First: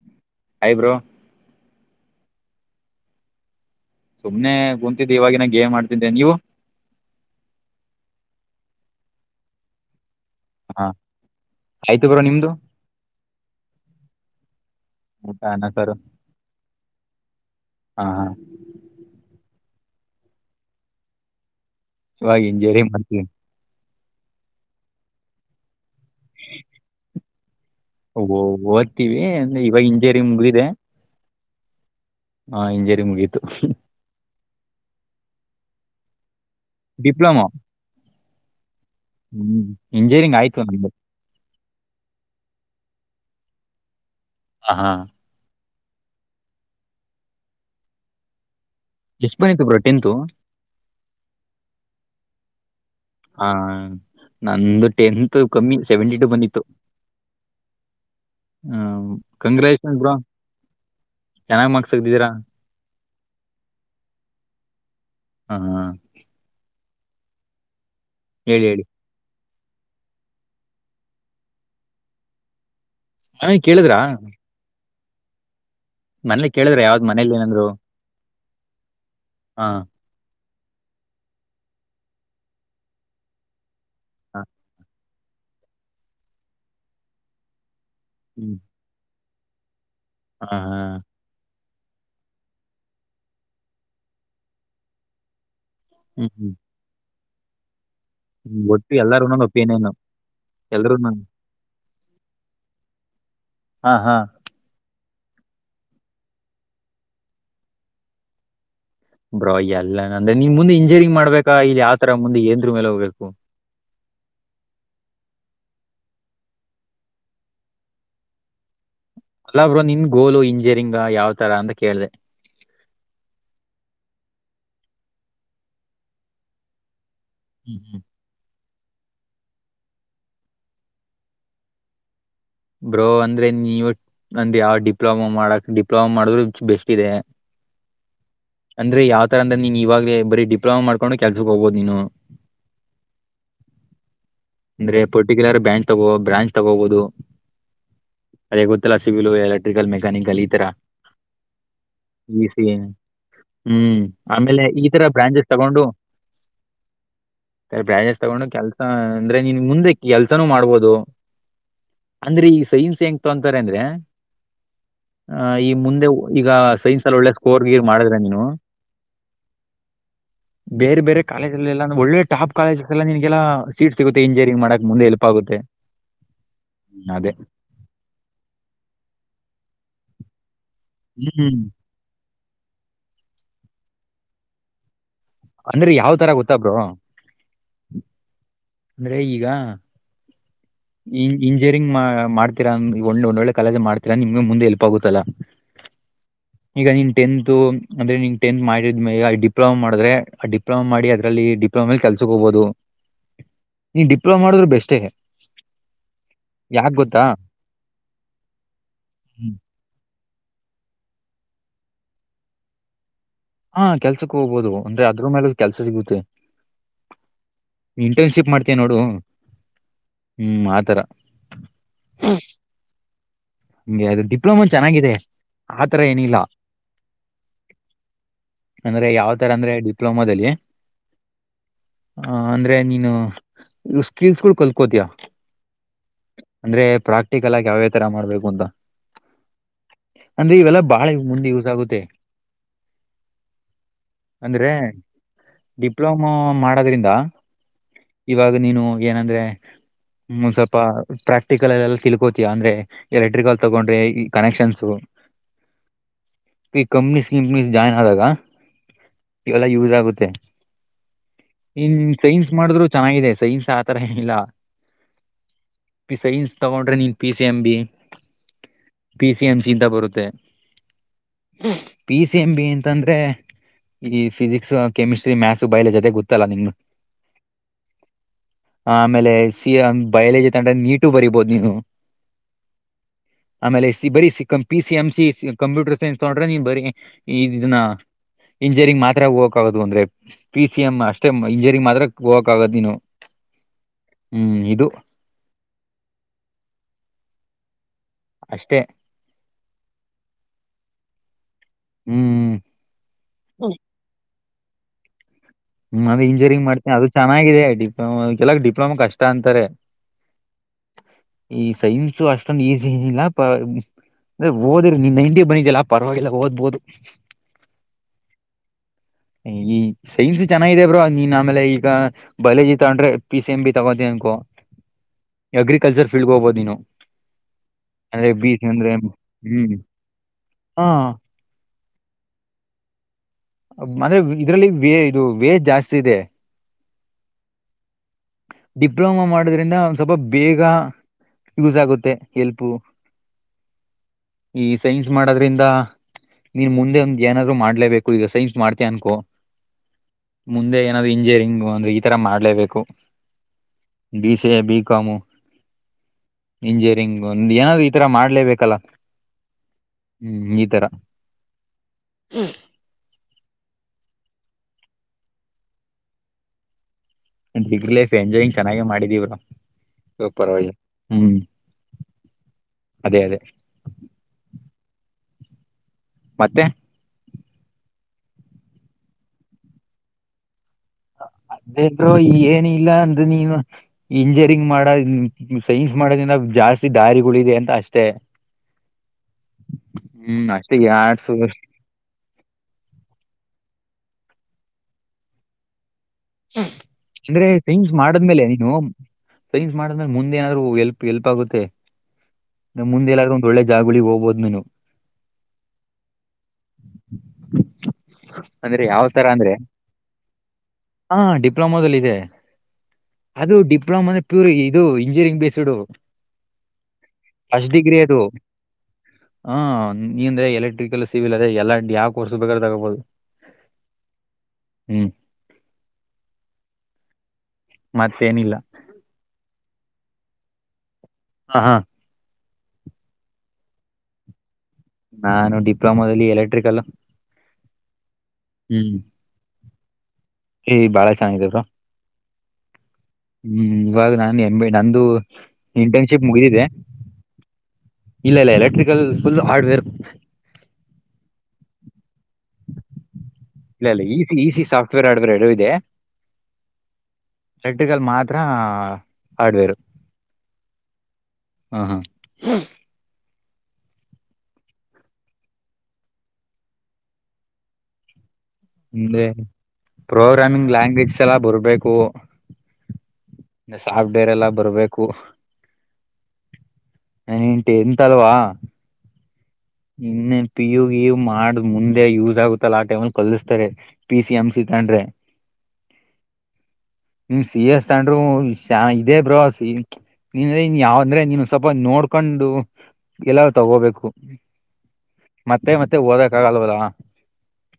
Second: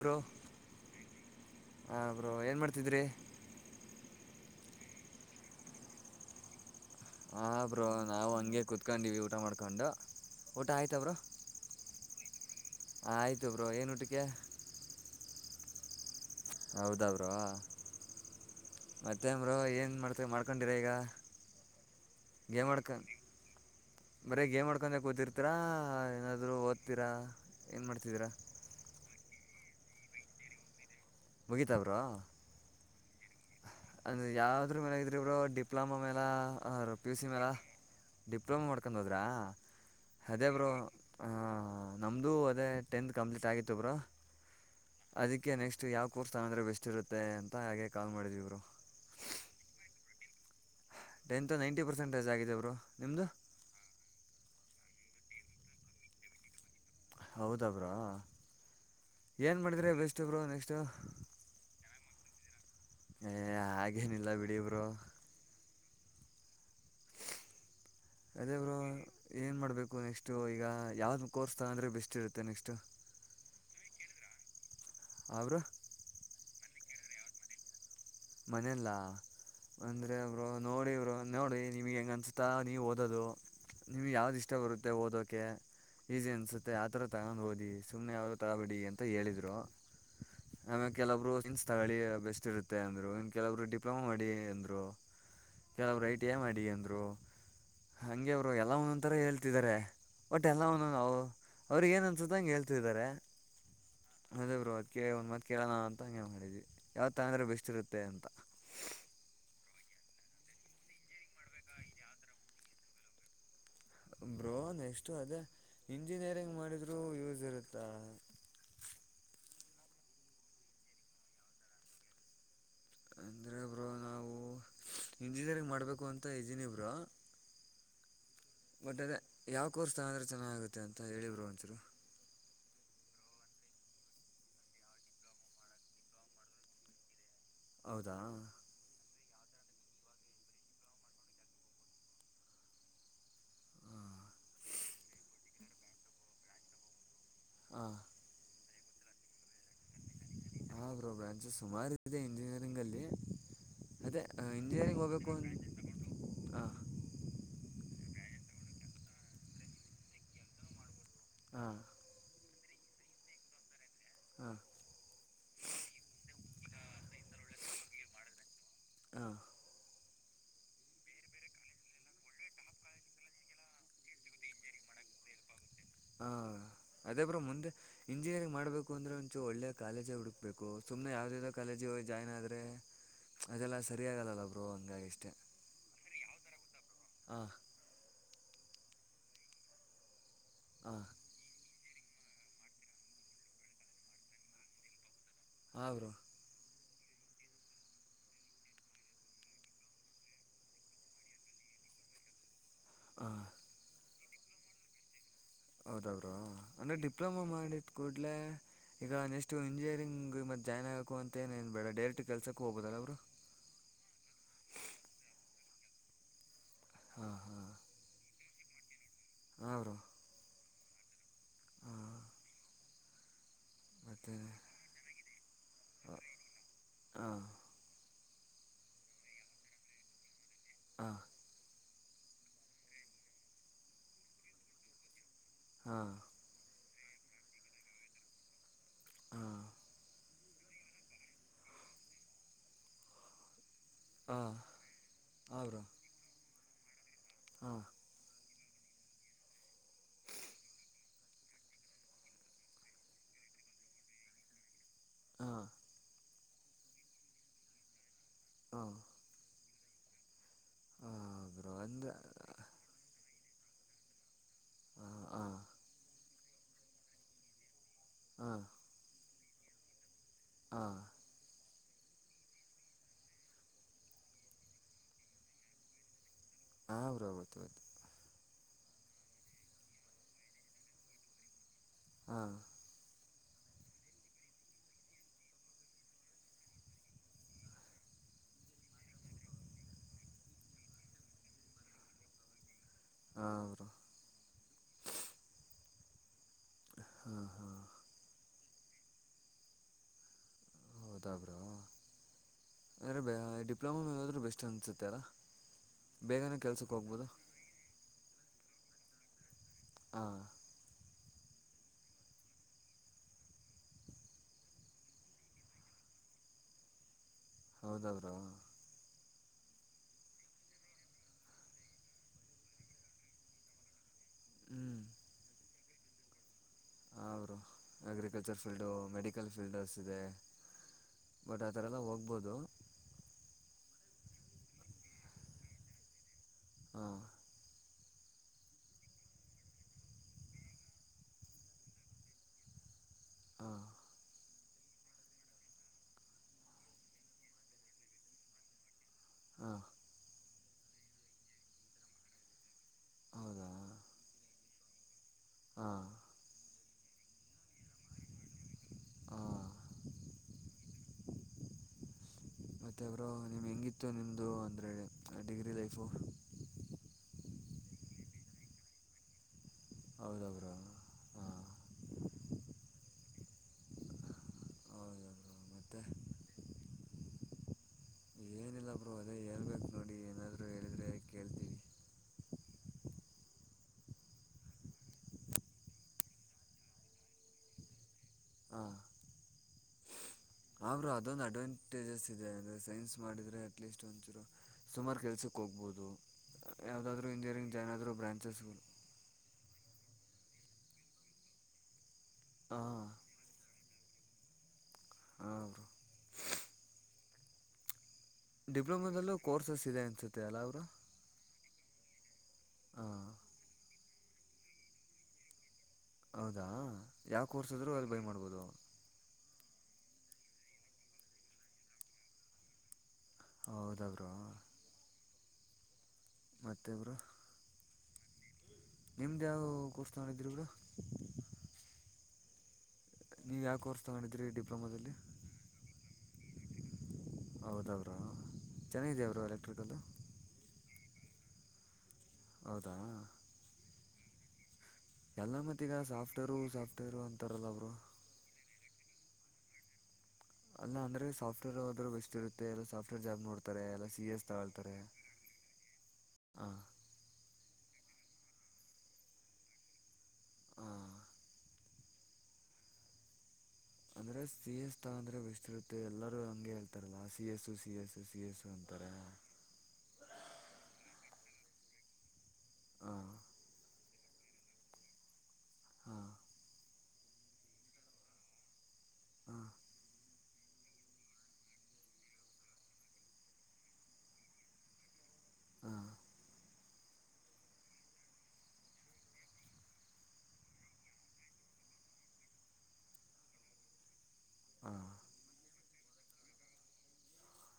Bro hi bro ನಾ ಬರೋ ಏನ್ ಮಾಡ್ತಿದ್ದೀರಿ ಸುಮ್ನೆ ಕುಂತಿದ್ದೆ, ಇವಾಗ್ ಗೇಮ್ ಮಾಡ್ತಿದ್ದೆ ಹ ಬೋ ನಾವು ಹಂಗೆ ಕುೂತ್ಕೊಂಡಿವವಿ ಊಟ ಮಾಡ್ಕೊಂಡು ಊಟ ಹಾ ಆಯ್ತಾ ಬ್ರೋ? ಆಯ್ತು ಬ್ರೋ ನಿಮ್ದು ಆಯ್ತು ಬ್ರೋ ಏನ್ ಊಟಕ್ಕೆ ಊಟ ಅನ್ನ ಸಾರು ಹೌದಾ ಬ್ರೋ ಹಾ ಹಾ ಮತ್ತೆ ಏನ್ ಬ್ರೋ ಏನು ಮಾಡ್ತೇವೆ ಮಾಡ್ಕೊಂಡಿರಾ ಈಗ? [inaudible] ಇವಾಗ ಏ ಮಡಕ? ಇಂಜಿನಿಯರಿಂಗ್ [inaudible] ಮಾಡ್ತೀವಿ ಬರೇ ಗೇಮ್ ಆಡ್ಕೊಂಡೆ ಕೂತಿರ್ತೀರಾ ಏನಾದ್ರು ಓದ್ತೀರಾ? [inaudible] ಮಾಡ್ತಿದ್ದೀರಾ ಓದ್ತಿವಿ ಇವಾಗ ಇಂಜಿನಿಯರಿಂಗ್ ಮುಗಿದೆ. [inaudible] ಮುಗೀತಾ ಬ್ರೋ? [inaudible] ಹಾ ಇಂಜಿನಿಯರಿಂಗ್ ಮುಗೀತು. [inaudible] ಅಂದರ ಯಾವದ್ರ ಮೇಲ ಇದ್ರಿ ಇಬ್ರು ಡಿಪ್ಲೊಮಾ ಮೇಲಾ ಅವರ ಪಿ ಯು ಸಿ ಡಿಪ್ಲೊಮಾ ಮೇಲಾ? [inaudible] ಡಿಪ್ಲೊಮಾ ಮಾಡ್ಕೊಂಡು ಹೋದ್ರಾ ಹ್ಮ್ ಇಂಜಿನಿಯರಿಂಗ್ ಅದೇ ಆಯ್ತು ಬ್ರೋ. ನಮ್ದು [inaudible] ಹ ನಮ್ಮದುೂ ಅದೇ ಟೆಂತ್ ಕಂಪ್ಲೀಟ್ ಆಗಿತ್ತು ಬ್ರೋ? [inaudible] ಹ ಹಾ [inaudible] ಅದಕ್ಕೆ ನೆಕ್ಸ್ಟ ಯಾವ ಕೋರ್ಸ್ ತಗೋಂದ್ರೆ ಬೆಸ್ಟ್ ಇರುತ್ತೆ ಅಂತ ಹಾಗೆ ಕಾಲ್ ಮಾಡಿದ್ವಿ ಇಬ್ರೋ. [inaudible] ಎಷ್ಟ point bro tenth? [inaudible] Tenth ninety percentage ಆಗಿದೆ ಬ್ರೋ ನಿಮ್ದು? [inaudible] ಹಾ ನಂದು ಟೆಂತ್ ಕಮ್ಮಿ ಸೆವೆಂಟಿ ಟು ಬಂದಿತ್ತು. [inaudible] ಹೌದ ಬ್ರೋ. [inaudible] ಏನ್ ಮಾಡಿದ್ರೆ ಬೆಸ್ಟು ಬ್ರೋ ನೆಕ್ಸ್ಟು. [inaudible] ಚೆನ್ನಾಗಿ ಮಾರ್ಕ್ಸ್ ತೆಗ್ದಿದ್ದೀರಾ ಏ ಹಾಗೇನಿಲ್ಲ ಬಿಡಿ ಬ್ರೋ? [inaudible] ಹಾ ಹ [inaudible] ಅದೇ ಹೇಳಿ ಬ್ರೋ ಹೇಳಿ ಏನು ಮಾಡಬೇಕು ನೆಕ್ಸ್ಟು ಈಗ ಯಾವ್ದ ಕೋರ್ಸ್ ತೊಗೋನಂದರೆೆ ಬೆಸ್ಟ್ ಇರುತ್ತೆ ನೆಕ್ಸ್ಟು? [inaudible] ಹಾ ಈ [inaudible] ಕೇಳಿದ್ರಾ? ಅವರು? [inaudible] ಮನೇಲಿ ಕೇಳಿದ್ರೆ ಯಾವ್ದ್ ಮನೇಲ್ಲ ಏನಂದರು? [inaudible] ಮನೇಲ್ಲ ಒಂದ [inaudible] ಅದೇ ಬ್ರೋ ನೋಡಿ ಬ್ರೋ ನೋಡಿ ನಿವ್ಗೆ ಹೆಂಗ ಅನ್ಸುತ್ತಾ ನೀವು ಓದದು. [inaudible] ನಿಮ್ಗೆ ಯಾವದ ಹಾ ಇಷ್ಟ ಬರುತ್ತೆ ಓದೋಕೆ ಈಸಿ ಅನ್ಸುತ್ತೆ ಆತರ ತಗೊಂಡ್ ಓದಿ. [inaudible] ಸುಮ್ನೆ ಯಾವ್ದು ಹ್ಮ್ ತಗೋಬೇಡಿ ಅಂತ ಹೇಳಿದರು ಹಾ ಹಾ ಆಮೇಲೆ ಕೆಲವೊಬ್ಬರು ಇನ್ಸ [inaudible] ತಳಿ ಬೆಸ್ಟ್ ಇರುತ್ತೆ ಅಂದ್ರು ಇನ್ ಕೆಲವರು ಡಿಪ್ಲೊಮಾ ಮಾಡಿ ಎಂದರು, [inaudible] ಕೆಲವರು ಹ್ಮ್ ಐಟಿಐ ಹ್ಮ್ ಮಾಡಿ ಅಂದ್ರು. [inaudible] ಹಂಗೆ ಅವರು ಹ್ಮ್, ಎಲ್ಲಾ ಒಂದ ಒಟ್ಟು ಒಂದ ತರಾ ಎಲ್ಲಾರು ಒಂದೊಂದು ಹೇಳ್ತಿದಿದ್ದಾರೆ ಒಪಿನಿಯನ್ ಒಟ್ಟ ಎಲ್ಲ ಎಲ್ರು ಒನನ ಆವ [inaudible] ಅವರಿಗೆ ಅನ್ಸುತ್ತೆ ಹಂಗ ಹೇಳ್ತಿದ್ದಾರೆ. [inaudible] ಹಾ ಹಾ [inaudible] ಅದೇ ಬ್ರೋ ಅದಕ್ಕೆ ಒಂದು ಮಾತ ಕೇಳೋ ಅಂತ ಹಂಗೆ ಮಾಡಿದ್ವಿ ಯಾವ ತೋನಂದೋರು ಬೆಸ್ಟ್ ಇರುತ್ತೆ ಅಂತ. [inaudible] ಬ್ರೋ ಎಲ್ಲ ನಂದೇ ನೀ ಮುಂದೆ ಇಂಜಿನಿಯರಿಂಗ ಮಾಡಬೇಕಾ ಇದ ಯಾವತರಾ ಮುಂದೆ ಏನರ ಮೇಲೆ ಹೋಗಬೇಕು. [inaudible] ಬ್ರೋ ನೆಕ್ಸ್ಟು ಅದೇ ಇಂಜಿನಿಯರಿಂಗ್ ಮಾಡಿದ್ರೂ ಯೂಸ್ ಇರುತ್ತಾ? [inaudible] ಅಲ್ಲಾ ಬ್ರೋ ನಿನ್ ಗೋಲು ಇಂಜಿನಿಯರಿಂಗ್ ದಾ ಯಾವ್ ತರಾ ಅಂತ ಕೇಳದೇ. [inaudible] ಅಂದರೆ ಬ್ರೋ ನಾವು ಇಂಜಿನಿಯರಿಂಗ್ ಮಾಡಬೇಕು ಅಂತ ಇದಿನಿ ಬ್ರೋ [inaudible] ಹೂ ಹೂ [inaudible] ಮತ್ತ ಅದೇ ಯಾವ ಕೋರ್ಸ್ ತೊಗೊಂಡ್ರೆ ಚೆನ್ನಾಗುತ್ತೆ ಅಂತ ಹೇಳಿ ಬ್ರೋ ಒಂದ್ ಸಲಾ? [inaudible] ಬ್ರೋ ಅಂದ್ರೆ ನೀವು ನಂದ ಯಾವ ಡಿಪ್ಲೊಮಾ ಮಾಡಕ್ ಡಿಪ್ಲೊಮಾ ಮಾಡಿದ್ರರು ಬೆಸ್ಟ್ ಇದೆ. [inaudible] ಹೌದಾ? [inaudible] ಅಂದ್ರೆ ಯಾವ ತರ ಅಂದ್ರೆ ನೀನ್ ಇವಾಗಲೇ ಬರಿ ಡಿಪ್ಲೊಮಾ ಮಾಡಕೊಂಡು ಕೆಲಸಕ್ಕ ಹೋಗಬೋದು ನೀನು. [inaudible] ಹಾ [inaudible] ಅಂದ್ರೆ ಪರ್ಟಿಕ್ಯುಲರ್ ಬ್ಯಾಂಡ್ತಗೋ ಬ್ರೆಂಚ್ ತಗೋಬಹುದು. [inaudible] ಹಾ [inaudible] ಅಯ್ಯ ಗೊತ್ತಲ್ಲ ಸಿಗಲು ಬಾಯ್ ಎಲೇಟ [inaudible] ಮೆಕ್ಯಾನಿಕಲ್ ಈ ತರ ಹಾಂ ಬ್ರೋ ಬ್ರಾಂಚಸ್ ಸುಮಾರು ಇದೆ ಈ ಇಂಜಿನಿಯರಿಂಗಲ್ಲಿ ಹ್ಮ್ ಅದೇ ಆಮೇಲೆ ಈ ಇಂಜಿನಿಯರಿಂಗ್ ತರ ಹೋಗಬೇಕು ಬ್ರಾಂಡೆಡ್ ಅನ್ ತಗೊಂಡು ಹಾಂ ಎ ಬ್ರಾಂಡೆಡ್ ತಗೊಂಡು ಕೆಲ್ಸ ಅಂದ್ರೆ ನಿನ್ ಮುಂದೆ ಎಲ್ತನೂ ಮಾಡ್ಬೋದು ಹಾಂ ಅಂದ್ರೆ ಈ ಸೈನ್ಸ್ ಹೆಂಗ ತಕೊಂತಾರೆ ಅಂದ್ರೆ ಹಾಂ ಆ ಈ ಮುಂದೆ ಈಗ ಸೈನ್ಸ್ ಅಲ್ಲಿ ಒಳ್ಳೆ ಸ್ಕೋರ್ ಗಿರ್ ಮಾಡಿದ್ರೆ ನೀನು ಅಂ ಬೇರೆ ಬೇರೆ ಕಾಲೇಜ್ ಎಲ್ಲ ಒಳ್ಳೆ ಟಾಪ್ ಕಾಲೇಜಸ್ ಎಲ್ಲ ನಿನೀನ್ಗೆಲ್ಲ ಸೀಟ್ ಸಿಗುತ್ತೆ ಇಂಜಿನಿಯಂಗ್ ಮಾಡಕ್ ಮುಂದೆ ಹೆಲ್ಪ್ ಆಗುತ್ತೆ ಹ ಅದೇ ಬ್ರೋ ಮುಂದೆ ಇಂಜಿನಿಯರಿಂಗ್ ಮಾಡ್ಬೇಕು ಅಂದ್ರೆ ಒಂಚು ಒಳ್ಳೆ ಕಾಲೇಜ ಹುಡುಕ್. ಬೇಕು ಸುಮ್ಮನೆ ಯಾವವುದೋ ಹ್ಮ್ ಕಾಲೇಜಿಗೆ ಜಾಯ್ನ್ ಆದ್ರರೆ ಅದೆಲ್ಲ ಸರಿ ಆಗಲ್ಲಲ್ಲ ಬ್ರೋ ಹಂಗಾಗಿಷ್ಟೇ. ಅಂದ್ರೆ ಯಾವ್ ತರ ಗೊತ್ತ ಬ್ರೋ ಅಂ. ಏಯ್ ಈಗ ಹಾಂ ಈ. ಇಂಜಿನಿಯರಿಂಗ್ ಮಾಡ್ತಿರ ಅನ್ಕೊಂಡು ಒಂದು ಒಳ್ಳೆ ಕಾಲೇಜ್ ಮಾಡ್ತತಿರಾ ನಿಮ್ಗೆ ಮುಂದೆ ಹೆಲ್ಪ್ ಆಗುತ್ತಲ್ಲ. ಹಾಂ ಬ್ರೋ [inaudible] ಈಗ ನಿನ್ ಟೆಂತ್ತ್ತು ಅಂದ್ರೆ ಟೆಂತ್ ಮಾಡಿದ ಈಗ ಡಿಪ್ಲೊಮಾ ಮಾಡಿದ್ರೆ ಡಿಪ್ಲೊಮಾ ಮಾಡಿ ಅದ್ರಲ್ಲಿ. ಸೊ ಆಮೇಲೆ ಕೆಲ್ಸಕ್ಕೆ ಹೋಗಬಹುದು. ಹಾಂ ನೀ ಡಿಪ್ಲಮಾ ಮಾಡಿದ್ರೆ ಬೆಸ್ಟೇ. ಹೌದ ಬ್ರೋ ಯಾಕ್ ಅಂದ್ರೆ ಗೊತ್ತಾ ಡಿಪ್ಲೊಮಾ ಮಾಡಿದ್ ಕೂಡ್ಲೆ. ಈಗ ನೆಕ್ಸ್ಟ್ ಹ್ಮ್. ಇಂಜಿಯರಿಂಗ್ ಮತ್ ಜಾಯಿನ್ ಆಗಬೇಕು ಅಂತ ಏನ್ ಬೇಡ ಡೈರೆಕ್ಟ್ ಕೆಲ್ಸಕ್ಕೆ ಹೋಗೋುದಲ್ಲಾ ಬ್ರೋ. ಹಾ ಕೆಲ್ಸಕ್ ಹೋಗ್ಬಹುದು ಅಂದ್ರೆ ಅದ್ರ ಮೇಲು ಕೆಲ್ಸ ಸಿಗುತ್ತೆ. ಹಾಂ ಹಾ. ನಿ ಇಂಟರ್ನ್ಶಿಪ್ ಮಾಡ್ತೇ ನೋಡು. ಹಾಂ ಬ್ರೋ ಹ್ಮ್ ಆತರ. ಹಾಂ ಅದು ಮತ್ತೆ ಡಿಪ್ಲೊಮೋ ಚೆನ್ನಾಗಿದೆ ಆತರ ಏನಿಲ್ಲ. ಹಾಂ ಅಂದ್ರೆ ಯಾವ್ ತರ ಅಂದ್ರೆ ಡಿಪ್ಲೋಮದಲ್ಲಿ. ಹಾಂ. ಹಾಂ ಅಂದ್ರೆ ನೀನು ಸ್ಕಿಲ್ಸ್ ಗಳು ಕಲ್ಕೋತಿಯ. ಹಾಂ ಅಂದ್ರೆ ಪ್ರಾಕ್ಟಿಕಲ್ ಆಗಿ ಯಾವಾವ ತರ ಮಾಡ್ಬೇಕು ಅಂತ. ಹಾಂ. ಅಂದ್ರೆ ಇವೆಲ್ಲಾ ಬಾಳ ಮುಂದೆ ಯೂಸ್ ಆಗುತ್ತೆ. ಹಾಂ ಅಂದ್ರೆ ಹಾಂ ಡಿಪ್ಲೊಮಾ ಮಾಡೋದ್ರಿಂದ. ಹಾಂ. ಇವಾಗ ನೀನು ಏನಂದ್ರೆ ಮುಸಪ. ಪ್ರಾಕ್ಟಿಕಲ್ಲ್ಲ ಎಲ್ಲ ತಿಳ್ಕೋತಯಾ ಅಂದ್ರೆ ಎಲೆಕ್ಟ್ರಿಕಲ್ ತಗೊಂಡ್ರೆ ಈ ಕನೆಕ್ಷನ್ಸ್. ಹಾಂ. ಕ ಕಂಪ್ನಸ್ ಗಿಪನಿಸ್ ಜೈನ್ ಆದಾಗ. ಹಾಂ. ಇವೆಲ್ಲ ಯೂಸ್ ಆಗುತ್ತೆ ಹಾಂ ಬ್ರೋ ಇನ್ ಅಂದರೆ ಸೈನ್ಸ್ ಮಾಡಿದ್ರು. ಚನ್ನಾಗಿದೆ ಸೈನ್ಸ ಆ ತರ ಏನಿಲ್ಲ. ಅಂ ಹಾ. ಸೈನ್ಸ್ ತಗೊಂಡ್ರೆ ನೀನ್ ಪಿ ಸಿ ಎಂ ಬಿ ಹಾ ಪಿ ಸಿ ಎಮ್ ಜಿ ಯಿಂದ ಬರುತ್ತೆ ಹಾ ಪಿ ಸಿ ಎಂ ಬಿ ಅಂತಂದ್ರೆ ಈ ಫಿಸಿಕ್ಸ್ ಕೆಮಿಸ್ಟ್ರಿ ಮ್ಯಾಥಸ್ ಬಯಲಾಜಿ ಜೊತೆ ಗೊತ್ತಲ್ಲ ನಿಮ್ಗೆ ಸಾ ಬ್ರೋ ಗೊತ್ತದ ಆಮೇಲೆ ಸಿ ಬಯಲೋಜಿ ತಗೊಂಡ್ರೆ ನೀಟು ಬರಿಬೋದು ನೀವು ಹಾ ಆಮೇಲೆ ಬರೀ C P C M C computer science ತಗೊಂಡ್ರೆ ನೀನ್ ಬರೀ ಇದನ್ನ ಇಂಜಿನಿಯರಿಂಗ್ ಮಾತ್ರ ಹೋಗೋಕ ಆಗೋದು ಅಂದ್ರೆ ಪಿ ಸಿ ಎಂ ಅಷ್ಟೇ ಇಂಜಿನಿಯರಿಂಗ್ ಮಾತ್ರ ಹೋಗಕ್ ಆಗೋದ ನೀನು ಹಾ ಹ್ಮ್ ಇದು ಹಾ ಹಾ ಅಷ್ಟೇ ಹೌದಾ ಬ್ರೋ ಹ್ಮ್ ಅಂದ್ರೆ ಡಿಪ್ಲೊಮಾದ್ರರು ಬೆಸ್ಟ್ ಅನ್ಸುತ್ತೆ ಅಲ್ಲಾ ಹ್ಮ್ ಅದು ಇಂಜಿನಿಯರಿಂಗ ಮಾಡ್ತೇನಿ ಅದು ಚೆನ್ನಾಗಿದೆ ಡಿಪ್ಲೋಮಾ ಕೆಲ ಡಿಪ್ಲೊಮಾ ಕಷ್ಟ ಅಂತಾರೆ ಹಾ ಈ ಸೈನ್ಸ್ ಅಷ್ಟೊಂದು ಈಸಿ ಏನಿಲ್ಲ ಅದ ಓದಿರಿ ನಿನ್ನ ನೈಟಿ ಬಂದಿದ್ದಲ್ಲ ಪರವಾಗಿಲ್ಲ ಓದ್ಬೋದು ಹೌದಾವ್ರಾ. ಈ ಸೈನ್ಸ. ಚೆನ್ನಾಗಿ ಇದೆ ಬ್ರೋ ನೀನ್ ಆಮೇಲೆ ಈಗ ಬಯೋಲಾಜಿ ತಗೊಂಡ್ರೆ ಪಿ ಸಿ ಎಂ ಬಿ ತಗೋತಿ ಅನ್ಕು. ಹ್ಮ್. ಅಗ್ರಿಕಲ್ಚರ್ ಫೀಲ್ಡ್ ಹೋಗಬದು ನೀನು. ಸಾ ಬ್ರೋ ಅಂದ್ರೆ ಬಿ ಅಗ್ರಿಕಲ್ಚರ್ ಫೀಲ್ಡು ಅಂದ್ರೆ ಮೆಡಿಕಲ್ ಹ್ಮ್ ಫೀಲ್ಡಸ್ ಇದೆ. ಹಾ ಬಟ್ ಆ ಥರ ಎಲ್ಲ ಹೋಗ್ಬೋದು.. ಮತ್ತೆ ಇದ್ರಲ್ಲಿ ವೇ ಇದು ವೇಜ್ ಜಾಸ್ತಿ ಇದೆ. ಹಾ. ಡಿಪ್ಲೊಮಾ ಮಾಡೋದ್ರಿಂದ ಒಂದು ಸ್ವಲ್ಪ ಬೇಗ ಯೂಸ್ ಆಗುತ್ತೆ ಹೇಲ್ಪು. ಹಾ. ಈ ಸೈನ್ಸ್ ಮಾಡೋದ್ರಿಂದ. ನೀನ್ ಮುಂದೆ ಒಂದ್ ಏನಾದರು ಮಾಡಲೇಬೇಕು ಈಗ ಸೈನ್ಸ್ ಮಾಡತಿಯಾ ಅನ್ಕೋ. ಹಾ. ಮುಂದೆ ಏನಾದ್ರು ಇಂಜಿನಿಯರಿಂಗ್ ಅಂದ್ರೆ ಈ ತರ ಮಾಡ್ಲೇಬೇಕು. ಹೌದಾ. B C A B com. ಹಾ. ಇಂಜಿನಿಯರಿಂಗ್ ಒಂದ್ ಏನಾದ್ ಈ ತರ ಮಾಡ್ಲೇಬೇಕಲ್ಲಾ. ಹಾಂ ಹ್ಮ್ ಈ ತರಾ. ಮತ್ತ ಬ್ರೋ ನಿಮ್ಮ ಹೆಂಗಿತ್ತು ನಿಮ್ಮದು ಅಂದರೆ degree life. Degree life enjoying ಚೆನ್ನಾಗಿ ಮಾಡಿದೀವ ನಾವ. ಹೌದಬ್ರೋ ಹಾಂ. ಅದೇ ಅದೇ. ಹೌದ ಹೌದು ಮತ್ತೆ ಮತ್ತೆ. ಏನಿಲ್ಲ ಬ್ರೋ ಅದೇ ಹೇಳ್ಬೇಕು ನೋಡಿ ಏನಾದ್ರು ಹೇಳಿದ್ರೆ ಕೇಳ್ತೀವಿ. ಅದೇ ಬ್ರೋ ಏನ ಇಲ್ಲ ಅಂದ್ರೆ ನೀನು. ಇಂಜಿನಿಯರಿಂಗ್ ಮಾಡ ಸೈನ್ಸ್ ಮಾಡೋದಿಂದ ಜಾಸ್ತಿ ದಾರಿಗಳ ಇದೆ ಅಂತ ಅಷ್ಟೇ. ಹಾ. ಹ್ಮ್. ಹಾಂ ಬ್ರೋ ಆರ್ಟ್ಸ್ ಅದೊಂದ್ ಅಡ್ವಾಂಟ ಸ್ಟೇಜಸ್ ಇದೆ ಅಂದರೆ ಸೈನ್ಸ್ ಮಾಡಿದರೆ ಅಟ್ಲೀಸ್ಟ್ ಒಂಚೂರು ಸುಮಾರು ಕೆಲ್ಸಕ್ಕೆ ಹೋಗ್ಬೋದು ಯಾವುದಾದ್ರೂ ಅಂದ್ರೆ ಇಂಜಿನಿಯರಿಂಗ್ ಸೈನ್ಸ್ ಜಾಯ್ನ್ ಆದರೂ ಮಾಡದ್ಮೇಲೆ ನೀನು ಬ್ರ್ಯಾಂಚಸ್ಗಳು ಸೈನ್ಸ್ ಮಾಡಿದ್ರೆ ಮುಂದೆ ಏನಾದ್ರೂ ಹೆಲ್ಪ್ ಹೆಲ್ಪ್ ಆಗುತ್ತೆ ಹಾಂ ಮುಂದೆ ಏನಾದ್ರು ಒಳ್ಳೆ ಜಾಬ್ ಗಳಿಗೆ ಹೋಗ್ಬಹದು ನೀನು ಹಾಬ್ರೋ ಹಾ ಡಿಪ್ಲೊಮಾದಲ್ಲೂ ಕೋರ್ಸಸ್ ಇದೆ ಅನ್ಸುತ್ತೆ ಅಲ್ಲಾ ಬ್ರೋ ಹಾ ಡಿಪ್ಲೊಮಾದದಲ್ಲಿ ಇದೆ ಹಾ ಅದು ಡಿಪ್ಲೊಮಾ ಅ ಪ್ಯೂರ್ ಇದು ಇಂಜಿನಿಯರಿಂಗ್ ಬೇಸ್ಡು ಹೌದಾ ಯಾವ ಕೋರ್ಸ ಆದ್ರರು ಅದು ಬೈ ಮಾಡ್ಬೋದು ಹಾ ನೀಂದ್ರೆ ಎಲೆಕ್ಟ್ರಿಕಲ್ ಸಿವಿಲ್ ಅದೆ ಎಲ್ಲಾ ಯಾವ ಕೊರ್ಸು ಬೇಕಾರ ತಗೋಬಹುದು ಹೌದಾ ಬ್ರೋ ಹ್ಮ್ ಮತ್ತೆನ ಬ್ರೋ ಮತ್ತೇನಿಲ್ಲಾ ನಿಮ್ದ ಯಾವ ಕೋರ್ಸ್ ತಗೊಂಡಿದ್ದೀರಿ ಬ್ರೋ ಹಾ ಹಾ ನೀವು ಯಾವ ಕೋರ್ಸ್ ತಗೊಂಡಿದ್ರಿ ಡಿಪ್ಲೊ ನಾನು ಡಿಪ್ಲೊಮಾದಲ್ಲಿ ಎಲೆಕ್ಟ್ರಿಕ್ ಲ್ಲು ಹೌದ ಬ್ರೋ ಚೆನ್ನಾಗಿದೆಯೇ ಬ್ರೋ ಎಲೆಕ್ಟ್ರಿಕಲ್ಲು, ಏ ಬಾಳ ಚೆನ್ನಾಗಿದೆ ಬ್ರೋ ಹೌದಾ ಹ್ಮ್ ಇವಾಗ ನಾನು ಎಂ ಎ ನಂದು ಎಲ್ಲಾ ಮತ್ತ ಈಗ ಇಂಟರ್ನ್ಶಿಪ್ ಸಾಪ್ಟ್ವೇರ್ ಮುಗಿದಿದೆ ಸಾಫ್ಟ್ವೇರ್ ಅಂತಾರಲ್ಲ ಬ್ರೋ, ಇಲ್ಲ ಇಲ್ಲ ಎಲೆಕ್ಟ್ರಿಕಲ್ ಫುಲ್ ಹಾರ್ಡ್ ವೇರ್ ಅಲ್ಲ ಅಂದ್ರೆ ಸಾಫ್ಟ್ವೇರ್ ಓದ್ರಿ ಬೆಸ್ಟ್ ಇರುತ್ತೆ ಎಲ್ಲ ಸಾಫ್ಟವೇರ್ ಜಾಬ್ ನೋಡ್ ಇಲ್ಲ ಇಲ್ಲ ಈ ಸಿ ಈಸಿ ಸಾಪ್ಟ್ವೇರ್ ಎರಡದಲು ವ್ಯಾಲಿವ ಇದೆ ಹಾಂ ಪ್ರಾಕ್ಟಿಕಲ್ ಮಾತ್ರ ಹಾರ್ಡ್ವೇರ್ ಹ್ಮ ಹಾ ಹಾ ಅಂದ್ರೆ ಸಿ ಎಸ್ ತಗೋಂಡರೆ ಬೆಸ್ಟ್ ಇರುತ್ತೆ ಎಲ್ಲರೂ ಹಂಗೆ ಹೇಳ್ತಾರಲ್ಲ C S C S C S, programming language ಎಲ್ಲ ಬರ್ಬೇಕು ಹಾ ಸಾಫ್ಟ್ವೇರ್ ಎಲ್ಲಾ ಬರ್ಬೇಕು ಹಾ ನೇಟ ಎಂಟ ಅಲವಾ ಹಾ ಇನ್ನೆ ಪಿ ಯು ಗಿಯು ಇ ಮಾಡ್ ಮುಂದೆ ಯೂಸ್ ಆಗುತ್ತಲ್ಲ ಆ ಟೈಮಲ್ಲಿ ಕಲಿಸ್ತಾರೆ. ಪಿ ಸಿ ಎಂ ಸಿ ತಗಂಡೆ. ಹಾ ನೀವ್ ಸಿ ಎಸ್ ತಗಂಡ್ರು ಸ ಇದೇ ಬ್ರೋ ಸಿ ನೀವೇ ಇನ್ನ್ ಯಾವನ್ದ್ರೆ ನೀನು ಸ್ವಲ್ಪ ನೋಡ್ಕೊಂಡು ಎಲ್ಲ ತಗೋಬೇಕು. ಹಾ ಮತ್ತೆ ಮತ್ತೆ ಓದಕ್ಕ ಆಗಲ್ವಲ್ಲಾ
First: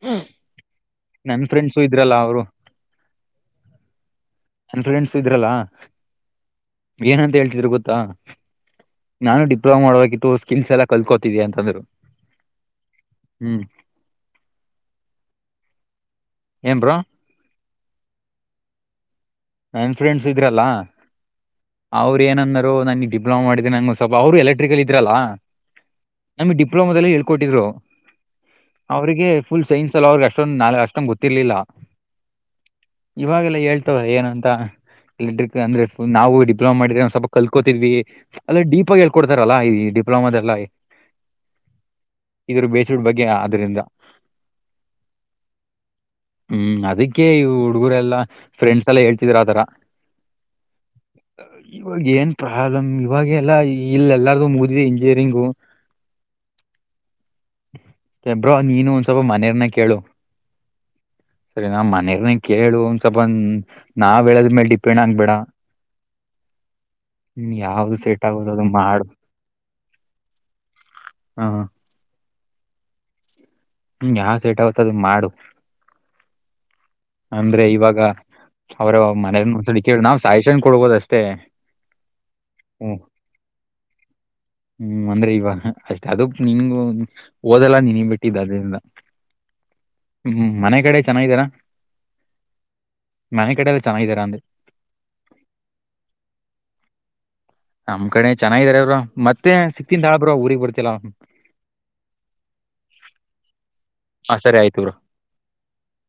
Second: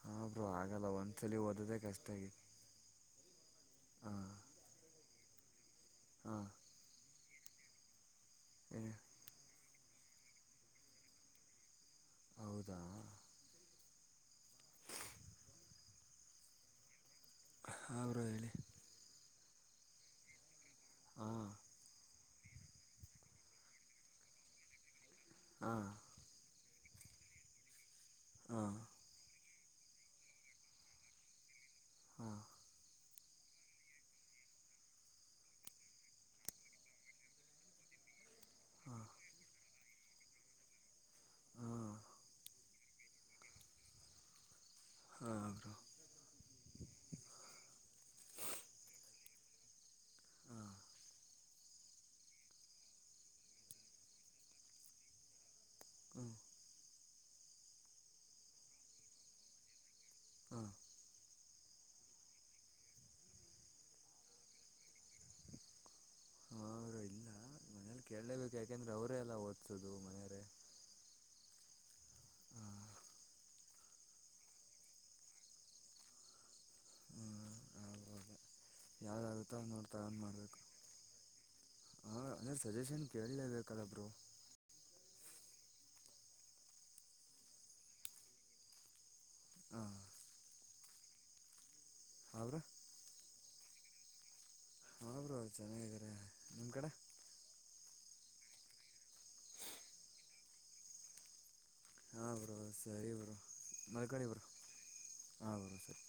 ಹಾ ಬ್ರೋ ಆಗಲ್ಲ ಒಂದ್ಸಲಿ ನನ್ ಓದದೇ ಫ್ರೆಂಡ್ಸು ಕಷ್ಟ ಇದ್ರಲ್ಲ ಆಗೈ ಅವರು ಹಾ ನನ್ ಫ್ರೆಂಡ್ಸ್ ಇದ್ರಲ್ಲಾ ಹಾ ಏನಂತ ಹೇಳ್ತಿದ್ರು ಗೊತ್ತಾ. ಏನ್ ನಾನು ಡಿಪ್ಲೊಮಾ ಮಾಡ್ಬೇಕಿತ್ತು ಸ್ಕಿಲ್ಸ್ ಎಲ್ಲ ಕಲ್ತ್ಕೋತಿದಿದ್ದಿ ಅಂತಂದ್ರು. ಹೌದಾ ಹ್ಮ್ ಏ ಬ್ರೋ ಹಾ ಬ್ರೋ ಹೇಳಿ ನನ್ ಫ್ರೆಂಡ್ಸ್ ಇದ್ರಲ್ಲ ಹಾ ಅವ್ರ್ ಏನಂದರು ನನ್ಗ್ ಡಿಪ್ಲಮ ಮಾಡಿದೆನ ನಂಗ್ ಸ್ವಲ್ಪ ಅವ್ರು ಎಲೆಕ್ಟ್ರಿಕಲ್ ಇದ್ರಲ್ಲಾ. ಹಾ ನಮಿಗ್ ಡಿಪ್ಲೋಮಾದಲ್ಲಿ ಹೇಳ್ ಕೊಟ್ಟಿದ್ರು. ಹಾ ಅವ್ರಿಗೆ ಫುಲ್ ಸೈನ್ಸ್ ಅಲ ಅವ್ರಿಗೆ ಅಷ್ಟೊಂದ್ ನಾರ್ ಅಷ್ಟೊಂದ್ ಗೊತ್ತಿರ್ಲಿಲ್ಲ. ಹಾ ಇವಾಗ್ಲೆ ಹೇಳ್ತವ್ರ್ ಏನಂತ್ ತಾ [unintelligible] ಅಂದ್ರೆ ನಾವು ಡಿಪ್ಲೋಮಾ ಮಾಡಿದಿವ್ ಸ್ವಲ್ಪ ಕಲ್ಕೋತಿದ್ವಿ ಅಲ್ಲ ಡೀಪ್ ಆಗ್ ಹಾಂ ಹೇಳ್ ಕೊಟ್ಟ್ ರಲ್ಲಾ ಈ ಡಿಪ್ಲೋಮದೆಲ್ಲ ಹಾ ಇದ್ರು ಬೇಸಡ್ ಬಗ್ಗೆ ಆದರಿಂದ ಅವರು ಹ್ಮ್ ಅದಕ್ಕೆೇ ಇವ್ಳ್ ಹುಡುಗ್ರೆಲ್ಲಾ ಫ್ರೆಂಡ್ಸ್ ಎಲ್ಲಾ ಹೇಳ್ತಿದ್ರ್ ಆತರ. ಹಾ ಇವಾಗ್ ಏನ್ ಪ್ರಾಬ್ಲಮ್ ಇವಾಗ್ ಎಲ್ಲಾ ಇಲ್ಲ್ ಎಲ್ಲಾರ್ದು ಮುಗ್ದಿದೆ ಇಂಜಿನಿಯರಿಂಗು ಹಾ ತ್ತೆ ಬ್ರೋ ನೀನು ಒಂದ್ ಸ್ವಲ್ಪ ಮನೆಯರ್ನ್ನ ಕೇಳು. ಹಾ ಸರಿ ನಾ ಮನೆಯರ್ನ ಕೇಳು ಒಂದ್ [unintelligible] ನಾವ್ ಹೇಳದ್ಮೇಲೆ ಡಿಪೆಂಡ್ ಆಗ್ಬೇಡ. ಹಾ ಇಲ್ಲ ನೀನ್ ಯಾವ್ದು ಮನೇಲ್ ಸೆಟ್ ಆಗೋದು ಕೇಲ್ಲೇಬೇಕ್ ಅದು ಯಾಕೆಂದ್ರೆ ಅವ್ರೆ ಅಲ್ಲ ಓದ್ಸೋದು ಮನೆಯರೆ. ಹಾ [inaudible] ನೀನ್ ಯಾ ಕೆ [unintelligible] ಮಾಡು ಅಂದ್ರೆ ಹ್ಞೂ ಇವಾಗ ಹೌದು ಅವ್ರ ಮನೆಯ ಮು ಯಾವ್ದಾಗುತ್ತೋ [unintelligible] ಕೇಳಿ ನಾವ್ ಸಾಯಿಷೊಂಡ್ ಕೊಡ್ಬೋದ್ ಅಷ್ಟೇ ಹಾ ಅಂದ್ರೆ ಹ್ಮ್ ಸಜೆಷನ್ ಕೇಲ್ಲೇಬೇಕಲ್ಲ ಬ್ರೋ. ಹ್ಮ್ ಅಂದ್ರೆ ಇವ ಅದುಕ್ ನೀನು ಓದಲ್ಲ ನಿನಿಗ್ ಬಿಟ್ಟಿದ್ ಅದ್ರಿಂದ ಹಾ ಹ್ಮ್ ಮನೆ ಕಡೆ ಚೆನ್ನಾಗಿದ್ದಾರಾ ಹೌರ ಮನೆ ಕಡೆ ಎಲ್ಲಾ ಚೆನ್ನಾಗಿದ್ದಿರಂದೆ ಹಾ ಬ್ರೊ ಚೆನ್ನಾಗಿದಾರೆ ನಿಮ್ ಕಡೆ ನಮ್ ಕಡೆ ಚೆನ್ನಾಗಿದ್ದರೆ ಬ್ರೊ ಮತ್ತೆ ಸಿಕ್ತಿಂದ ಬ್ರೊ ಊರಿಗ್ ಬರ್ತಿಲ್ಲ ಹಾಂ ಬ್ರೊ ಸರಿ ಬ್ರೊ ಮಲ್ಕೊಳಿ ಹಾ ಬ್ರೊ ಸರಿ ಆಯ್ತು ಬ್ರೋ ಹಾಂ ಬ್ರೋ ಸರಿ